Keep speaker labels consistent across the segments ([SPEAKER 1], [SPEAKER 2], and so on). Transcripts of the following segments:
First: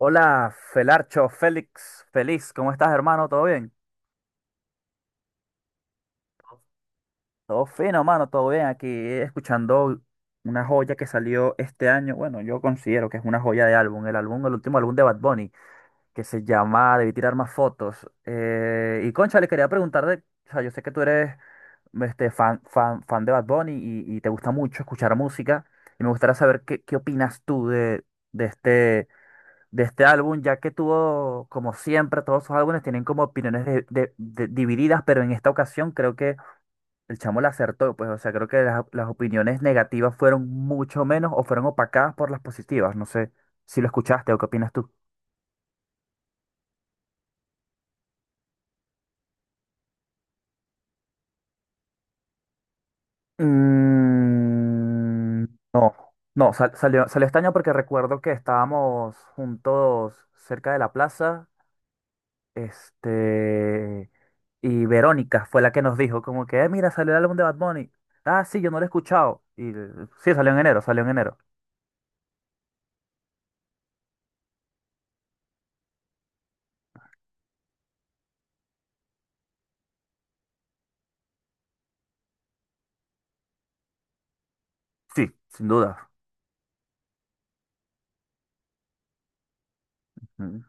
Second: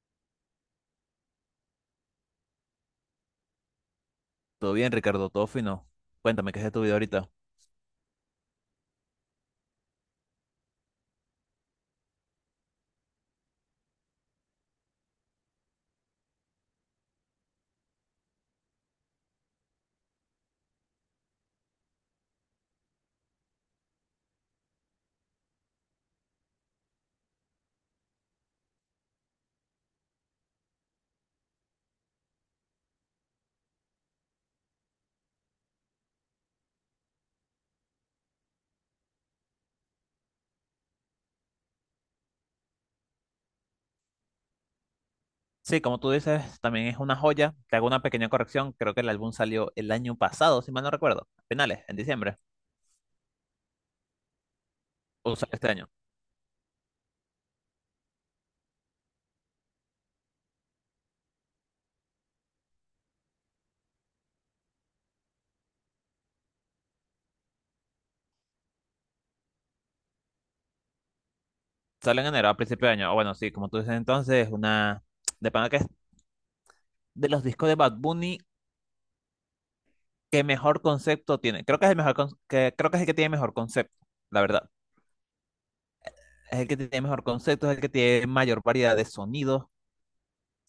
[SPEAKER 1] Hola, Felarcho, Félix, feliz, ¿cómo estás, hermano? ¿Todo bien?
[SPEAKER 2] Todo bien, Ricardo, todo fino. Cuéntame, ¿qué es de tu vida ahorita?
[SPEAKER 1] Todo fino, hermano, todo bien. Aquí escuchando una joya que salió este año. Bueno, yo considero que es una joya de álbum, el último álbum de Bad Bunny, que se llama Debí tirar más fotos. Y concha, le quería preguntar o sea, yo sé que tú eres fan de Bad Bunny y te gusta mucho escuchar música. Y me gustaría saber qué opinas tú de de este álbum, ya que tuvo, como siempre, todos sus álbumes tienen como opiniones divididas, pero en esta ocasión creo que el chamo la acertó, pues, o sea, creo que las opiniones negativas fueron mucho menos o fueron opacadas por las positivas, no sé si lo escuchaste o qué opinas tú.
[SPEAKER 2] Sí, como tú dices, también es una joya. Te hago una pequeña corrección. Creo que el álbum salió el año pasado, si mal no recuerdo. A finales, en diciembre. O
[SPEAKER 1] Mm,
[SPEAKER 2] sale este año.
[SPEAKER 1] no, no, sal- salió, salió este año porque recuerdo que estábamos juntos cerca de la plaza. Este, y Verónica fue la que nos dijo como que, mira, salió el álbum de Bad Bunny. Ah, sí, yo no lo he escuchado". Sí, salió en enero, salió en enero.
[SPEAKER 2] Sale en enero, a principio de año. Ah, bueno, sí, como tú dices entonces, una... De pana que es de los discos de Bad Bunny, ¿qué mejor concepto tiene? Creo que es el mejor que... Creo que es el que tiene mejor concepto, la verdad.
[SPEAKER 1] Sí, sin duda.
[SPEAKER 2] Es el que tiene mejor concepto, es el que tiene mayor variedad de sonidos,
[SPEAKER 1] Ujú.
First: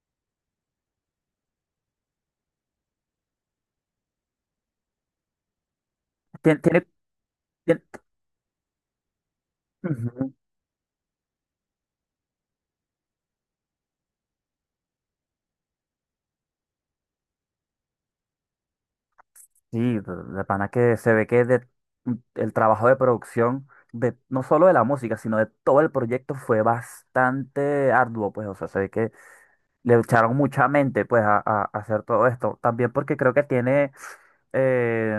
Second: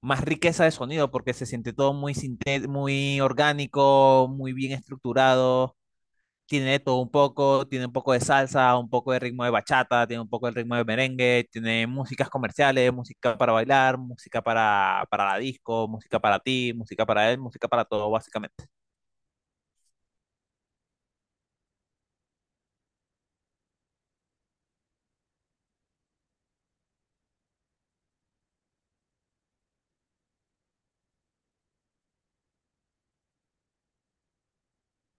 [SPEAKER 2] más riqueza de sonido porque se siente todo muy, muy orgánico, muy bien estructurado.
[SPEAKER 1] Tien-
[SPEAKER 2] Tiene de
[SPEAKER 1] Tiene,
[SPEAKER 2] todo un poco,
[SPEAKER 1] tiene-
[SPEAKER 2] tiene un poco de salsa, un poco de ritmo de bachata, tiene
[SPEAKER 1] Ujú.
[SPEAKER 2] un poco del ritmo de merengue, tiene músicas comerciales, música para bailar, música para la disco, música para ti, música para él, música para todo, básicamente.
[SPEAKER 1] Sí, de pana que se ve que el trabajo de producción de no solo de la música, sino de todo el proyecto fue bastante arduo, pues, o sea, se ve que le echaron mucha mente, pues, a hacer todo esto. También porque creo que tiene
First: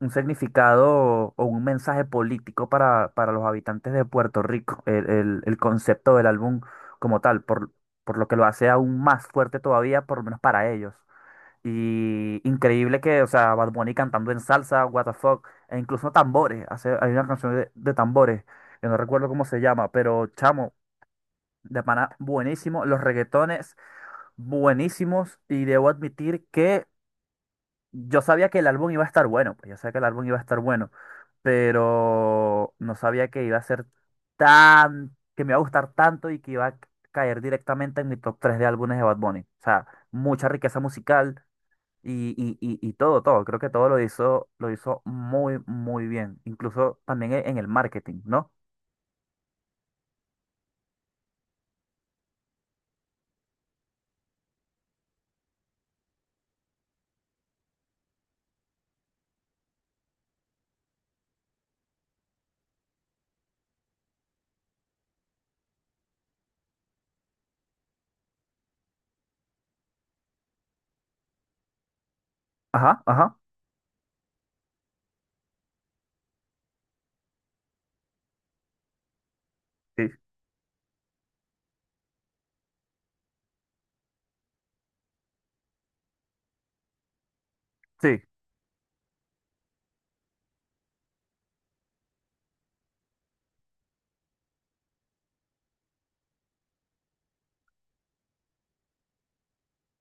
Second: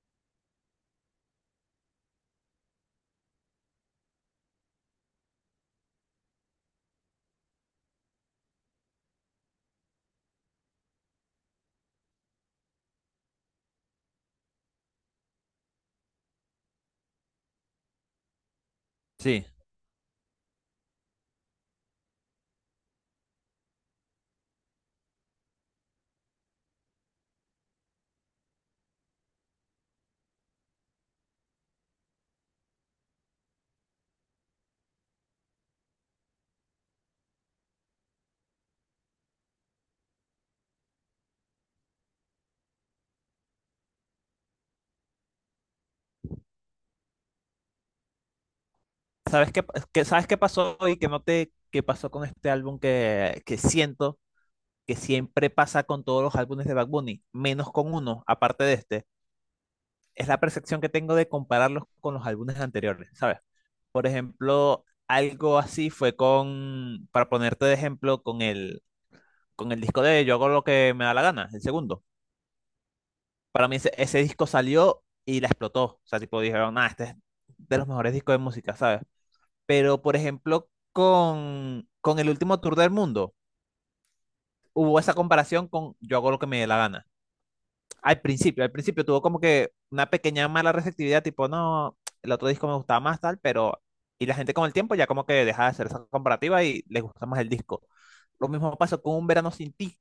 [SPEAKER 1] un significado o un mensaje político para los habitantes de Puerto Rico, el concepto del álbum como tal, por lo que lo hace aún más fuerte todavía, por lo menos para ellos. Y increíble que, o sea, Bad Bunny cantando en salsa, what the fuck, e incluso tambores, hace, hay una canción de tambores, que no recuerdo cómo
[SPEAKER 2] Sí.
[SPEAKER 1] se llama, pero chamo, de pana, buenísimo, los reggaetones, buenísimos, y debo admitir que yo sabía que el álbum iba a estar bueno, pues yo sabía que el álbum iba a estar bueno, pero no sabía que iba a ser que me iba a gustar tanto y que iba a caer directamente en mi top 3 de álbumes de Bad Bunny. O sea, mucha riqueza musical y todo, todo. Creo que todo lo hizo muy, muy bien. Incluso también en el marketing, ¿no?
[SPEAKER 2] ¿Sabes qué pasó y qué noté qué pasó con este álbum que siento que siempre pasa con todos los álbumes de Bad Bunny, menos con uno, aparte de este? Es la percepción que tengo de compararlos con los álbumes anteriores, ¿sabes? Por ejemplo, algo así fue para ponerte de ejemplo, con el disco de Yo Hago Lo Que Me Da La Gana, el segundo.
[SPEAKER 1] Ajá, ajá.
[SPEAKER 2] Para mí ese disco salió y la explotó. O sea, tipo dijeron, ah, este es de los mejores discos de música, ¿sabes? Pero,
[SPEAKER 1] Sí,
[SPEAKER 2] por ejemplo, con el último tour del mundo, hubo esa comparación con Yo Hago Lo Que Me Dé La Gana.
[SPEAKER 1] sí,
[SPEAKER 2] Al principio tuvo como que una pequeña mala receptividad, tipo, no, el otro disco me gustaba más tal, pero... Y la gente con el tiempo ya como que deja de hacer esa comparativa y les gusta más el disco. Lo mismo pasó con Un Verano Sin Ti,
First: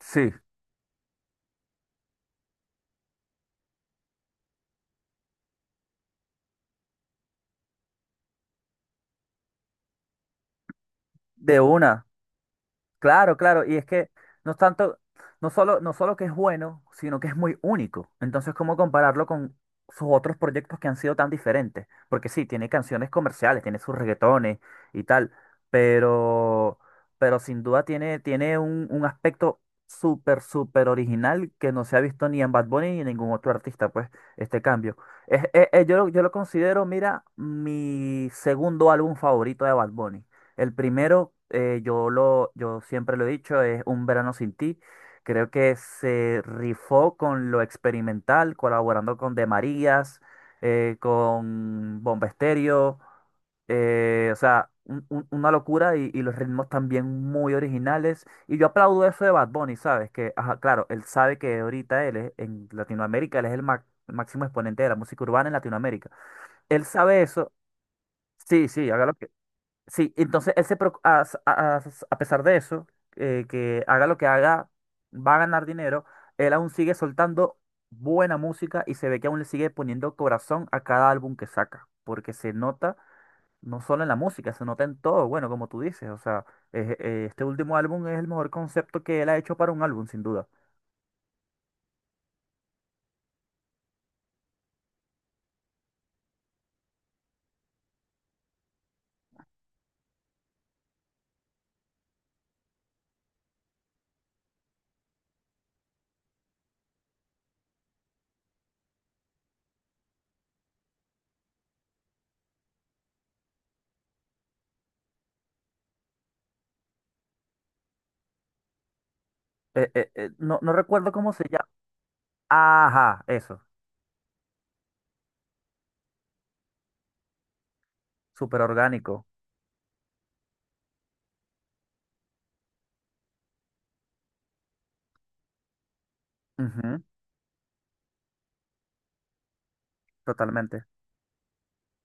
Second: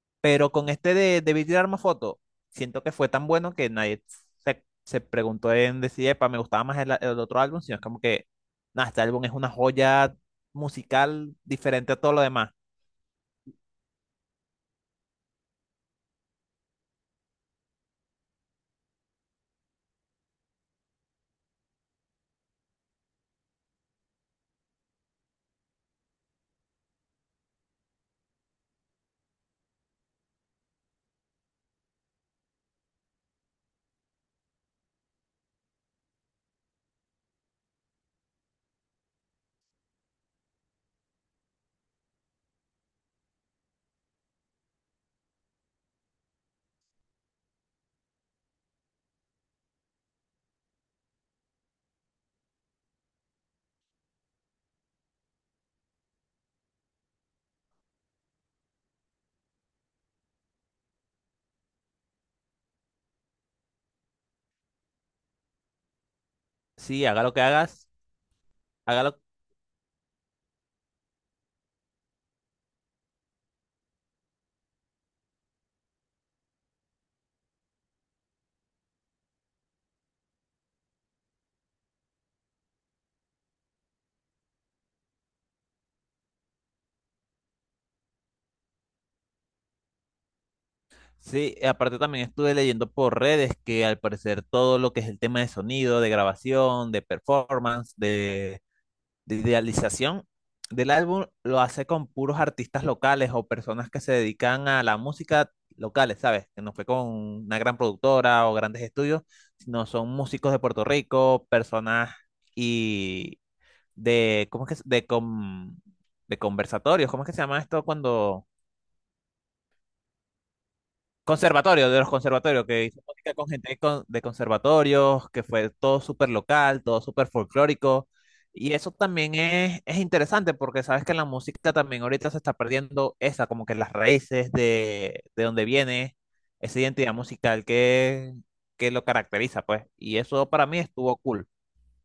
[SPEAKER 1] sí.
[SPEAKER 2] pero con este de Beat y Arma Foto, siento que fue tan bueno que nadie se preguntó en decir, epa, me gustaba más el otro álbum, sino es como que, nada, este álbum es una joya musical
[SPEAKER 1] De
[SPEAKER 2] diferente a
[SPEAKER 1] una.
[SPEAKER 2] todo lo demás.
[SPEAKER 1] Claro, claro, y es que no es tanto, no solo, no solo que es bueno, sino que es muy único. Entonces, ¿cómo compararlo con sus otros proyectos que han sido tan diferentes? Porque sí, tiene canciones comerciales, tiene sus reggaetones y tal, pero, pero sin duda tiene, tiene un aspecto súper, súper original que no se ha visto ni en Bad Bunny ni en ningún otro artista, pues, este cambio. Yo, yo lo considero, mira, mi segundo álbum favorito de Bad Bunny. El primero, yo siempre lo he dicho, es Un Verano Sin Ti. Creo que se rifó con lo experimental, colaborando con De Marías, con Bomba Estéreo, o sea, una locura y los ritmos también muy originales. Y yo aplaudo eso de Bad Bunny, ¿sabes? Que, ajá, claro, él sabe que ahorita él es, en Latinoamérica, él es el máximo exponente de la música urbana en Latinoamérica. Él
[SPEAKER 2] Sí,
[SPEAKER 1] sabe
[SPEAKER 2] haga lo que
[SPEAKER 1] eso.
[SPEAKER 2] hagas,
[SPEAKER 1] Sí, sí,
[SPEAKER 2] haga
[SPEAKER 1] hágalo.
[SPEAKER 2] lo.
[SPEAKER 1] Sí, entonces él se preocu- a pesar de eso, que haga lo que haga, va a ganar dinero, él aún sigue soltando buena música y se ve que aún le sigue poniendo corazón a cada álbum que saca, porque se nota no solo en la música, se nota en todo, bueno, como tú dices, o sea, este último álbum es el mejor concepto que él ha hecho para un álbum, sin duda.
[SPEAKER 2] Sí, y aparte también estuve leyendo por redes que al parecer todo lo que es el tema de sonido, de grabación, de performance, de idealización del álbum lo hace con puros artistas locales o personas que se dedican a la música locales, ¿sabes? Que no fue con una gran productora o grandes estudios, sino son músicos de Puerto Rico, personas y de, ¿cómo es que, de conversatorios, ¿cómo es que se llama esto cuando?
[SPEAKER 1] No, no recuerdo cómo se llama.
[SPEAKER 2] Conservatorio, de los conservatorios, que hice
[SPEAKER 1] Ajá,
[SPEAKER 2] música con
[SPEAKER 1] eso,
[SPEAKER 2] gente de conservatorios, que fue todo súper local, todo súper folclórico.
[SPEAKER 1] súper
[SPEAKER 2] Y eso
[SPEAKER 1] orgánico.
[SPEAKER 2] también es interesante porque sabes que la música también ahorita se está perdiendo esa, como que las raíces de donde viene esa
[SPEAKER 1] Ujú,
[SPEAKER 2] identidad musical que lo caracteriza, pues. Y eso para mí
[SPEAKER 1] totalmente.
[SPEAKER 2] estuvo cool.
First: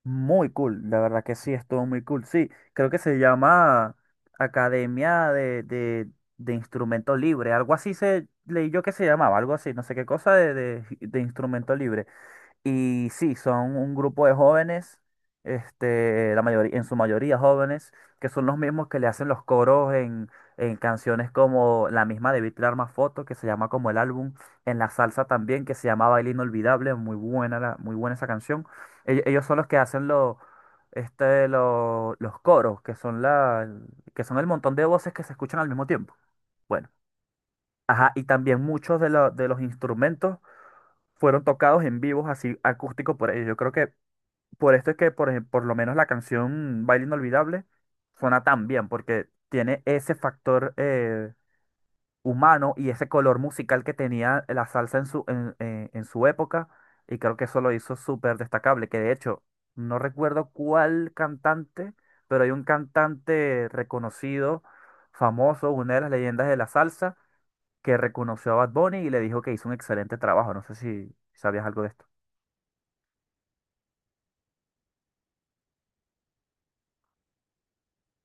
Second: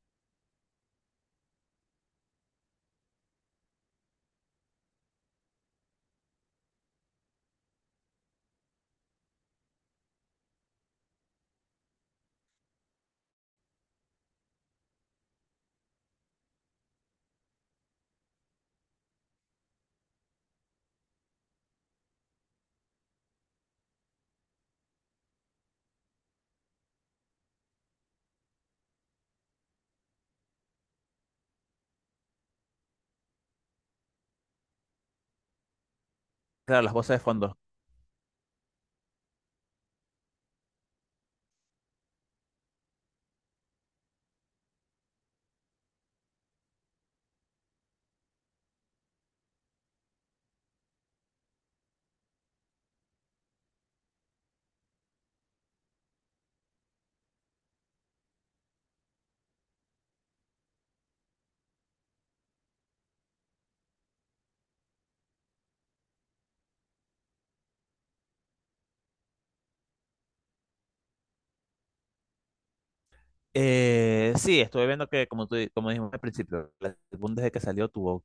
[SPEAKER 1] Muy cool, la verdad que sí, estuvo muy cool. Sí, creo que se llama Academia de Instrumento Libre, algo así se leí yo que se llamaba, algo así, no sé qué cosa de Instrumento Libre. Y sí, son un grupo de jóvenes, este, la mayoría, en su mayoría jóvenes, que son los mismos que le hacen los coros en canciones como la misma de Beat Arma Foto, que se llama como el álbum, en la salsa también, que se llama Baile Inolvidable, muy buena, muy buena esa canción. Ellos, son los que hacen los coros, que son el montón de voces que se escuchan al mismo tiempo.
[SPEAKER 2] Claro,
[SPEAKER 1] Bueno.
[SPEAKER 2] las voces de fondo.
[SPEAKER 1] Ajá, y también muchos de los instrumentos fueron tocados en vivos, así acústico por ellos. Yo creo que por esto es que, por lo menos la canción Baile Inolvidable suena tan bien, porque tiene ese factor humano y ese color musical que tenía la salsa en su, en su época, y creo que eso lo hizo súper destacable, que de hecho, no recuerdo cuál cantante, pero hay un cantante reconocido, famoso, una de las leyendas de la salsa que reconoció a Bad Bunny y le dijo que hizo un excelente trabajo. No sé si sabías algo de esto.
[SPEAKER 2] Sí, estuve viendo que, como tú, como dijimos al principio, el álbum desde que salió tuvo, o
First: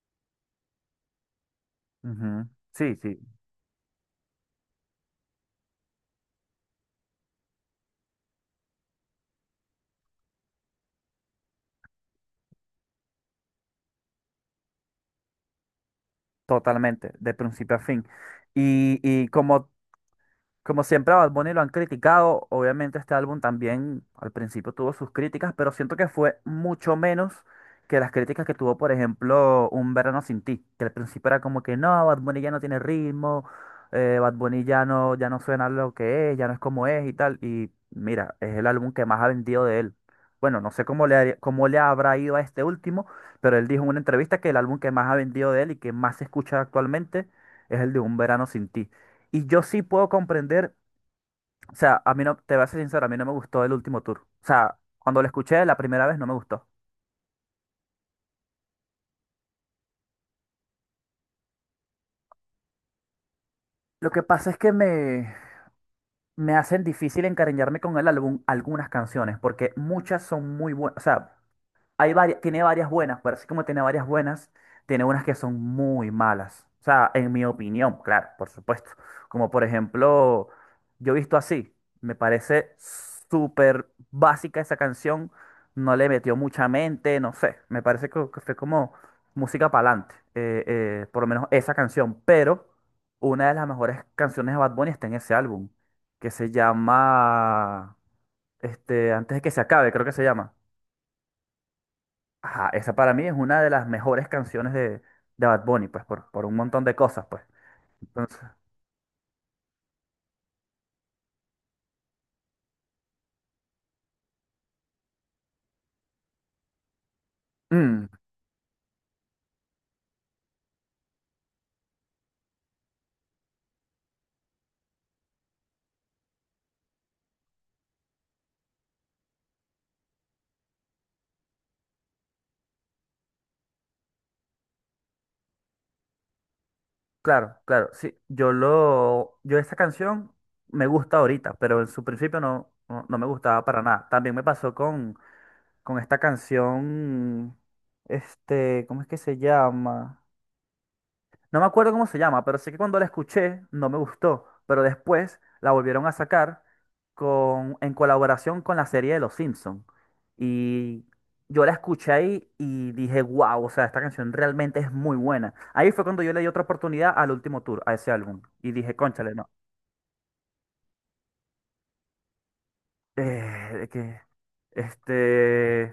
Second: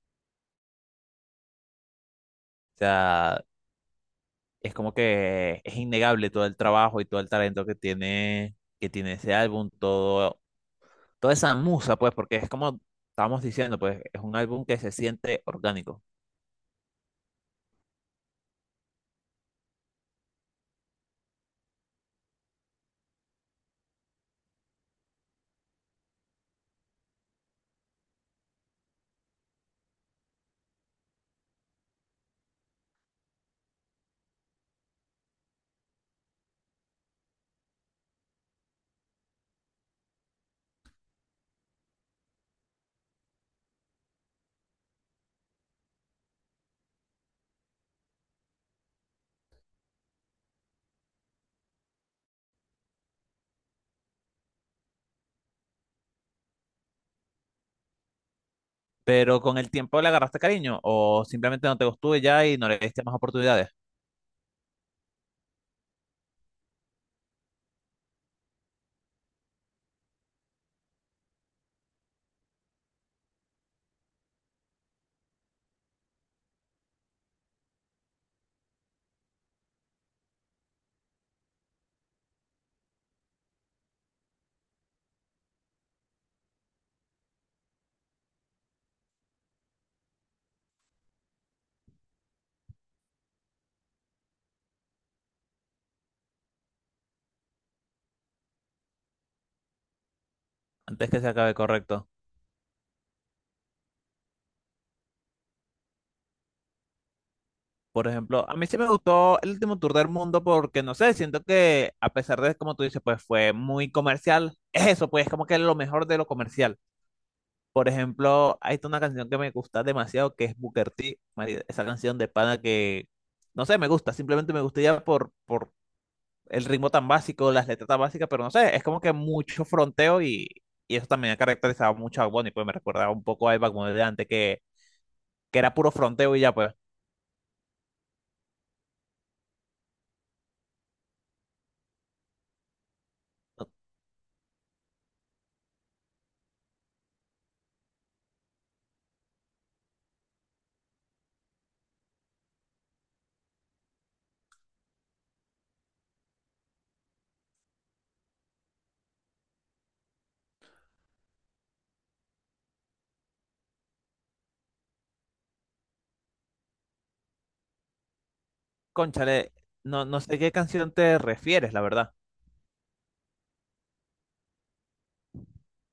[SPEAKER 1] Ujú. Sí, sí,
[SPEAKER 2] sea, es como que es innegable todo el trabajo y todo el talento que tiene ese álbum, todo, toda esa musa, pues, porque es como estábamos diciendo, pues, es un álbum que se siente orgánico.
[SPEAKER 1] totalmente, de principio a fin. Y como. Como siempre a Bad Bunny lo han criticado, obviamente este álbum también al principio tuvo sus críticas, pero siento que fue mucho menos que las críticas que tuvo, por ejemplo, Un Verano Sin Ti, que al principio era como que no, Bad Bunny ya no tiene ritmo, Bad Bunny ya no, ya no suena lo que es, ya no es como es y tal, y mira, es el álbum que más ha vendido de él. Bueno, no sé cómo le habrá ido a este último, pero él dijo en una entrevista que el álbum que más ha vendido de él y que más se escucha actualmente es el de Un Verano Sin Ti. Y yo sí puedo comprender, o sea, a mí no, te voy a ser sincero, a mí no me gustó el último tour. O sea, cuando lo escuché la primera vez no me gustó.
[SPEAKER 2] Pero con el tiempo le agarraste cariño o simplemente no te gustó y ya y no le diste más oportunidades.
[SPEAKER 1] Lo que pasa es que me hacen difícil encariñarme con el álbum algunas canciones, porque muchas son muy buenas, o sea, hay varias, tiene varias buenas, pero así como tiene varias buenas, tiene unas que son muy malas. O sea, en mi opinión, claro, por supuesto. Como por ejemplo, yo he visto así, me parece súper básica esa canción, no le metió mucha mente, no sé, me parece que fue como música para adelante, por lo menos esa canción, pero una de las mejores canciones de Bad Bunny está en ese álbum, que se llama, Antes de que se acabe, creo que se llama.
[SPEAKER 2] Antes que se acabe, correcto.
[SPEAKER 1] Ajá, esa para mí es una de las mejores canciones de Bad Bunny, pues, por un montón de cosas, pues.
[SPEAKER 2] Por
[SPEAKER 1] Entonces,
[SPEAKER 2] ejemplo, a mí sí me gustó el último tour del mundo porque, no sé, siento que a pesar de, como tú dices, pues fue muy comercial, es eso, pues como que lo mejor de lo comercial. Por
[SPEAKER 1] mm,
[SPEAKER 2] ejemplo, hay una canción que me gusta demasiado que es Booker T. Esa canción de pana no sé, me gusta. Simplemente me gusta ya por el ritmo tan básico, las letras tan básicas, pero no sé, es como que mucho fronteo y eso también ha caracterizado mucho a Bad Bunny, pues me recordaba un poco a Bad Bunny de antes que era puro fronteo y ya pues.
[SPEAKER 1] claro, claro, sí, yo esa canción me gusta ahorita, pero en su principio no, no, no me gustaba para nada. También me pasó con esta canción, este, ¿cómo es que se llama? No me acuerdo cómo se llama, pero sé que cuando la escuché no me gustó, pero después la volvieron a sacar en colaboración con la serie de Los Simpsons. Y yo la escuché ahí y dije, wow, o sea, esta canción realmente es muy buena. Ahí fue cuando yo le di otra oportunidad al último tour, a ese álbum. Y dije, cónchale, no.
[SPEAKER 2] Cónchale, no, no sé qué canción te refieres, la verdad.
[SPEAKER 1] eh, que, este,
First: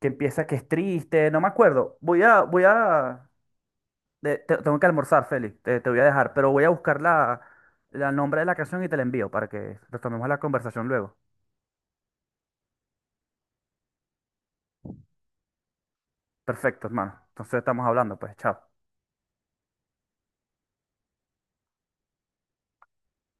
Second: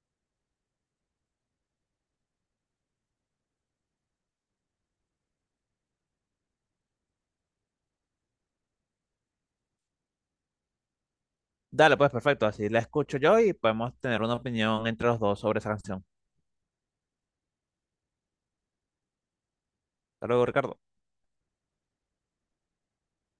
[SPEAKER 1] que empieza que es triste, no me acuerdo. Voy a, voy a, de- te- Tengo que almorzar, Félix. Te voy a dejar, pero voy a buscar la nombre de la canción y te la envío para que retomemos la conversación luego.
[SPEAKER 2] Dale, pues perfecto, así la escucho yo y podemos tener una opinión entre los dos sobre esa canción.
[SPEAKER 1] Perfecto, hermano. Entonces estamos hablando, pues, chao.
[SPEAKER 2] Hasta luego, Ricardo.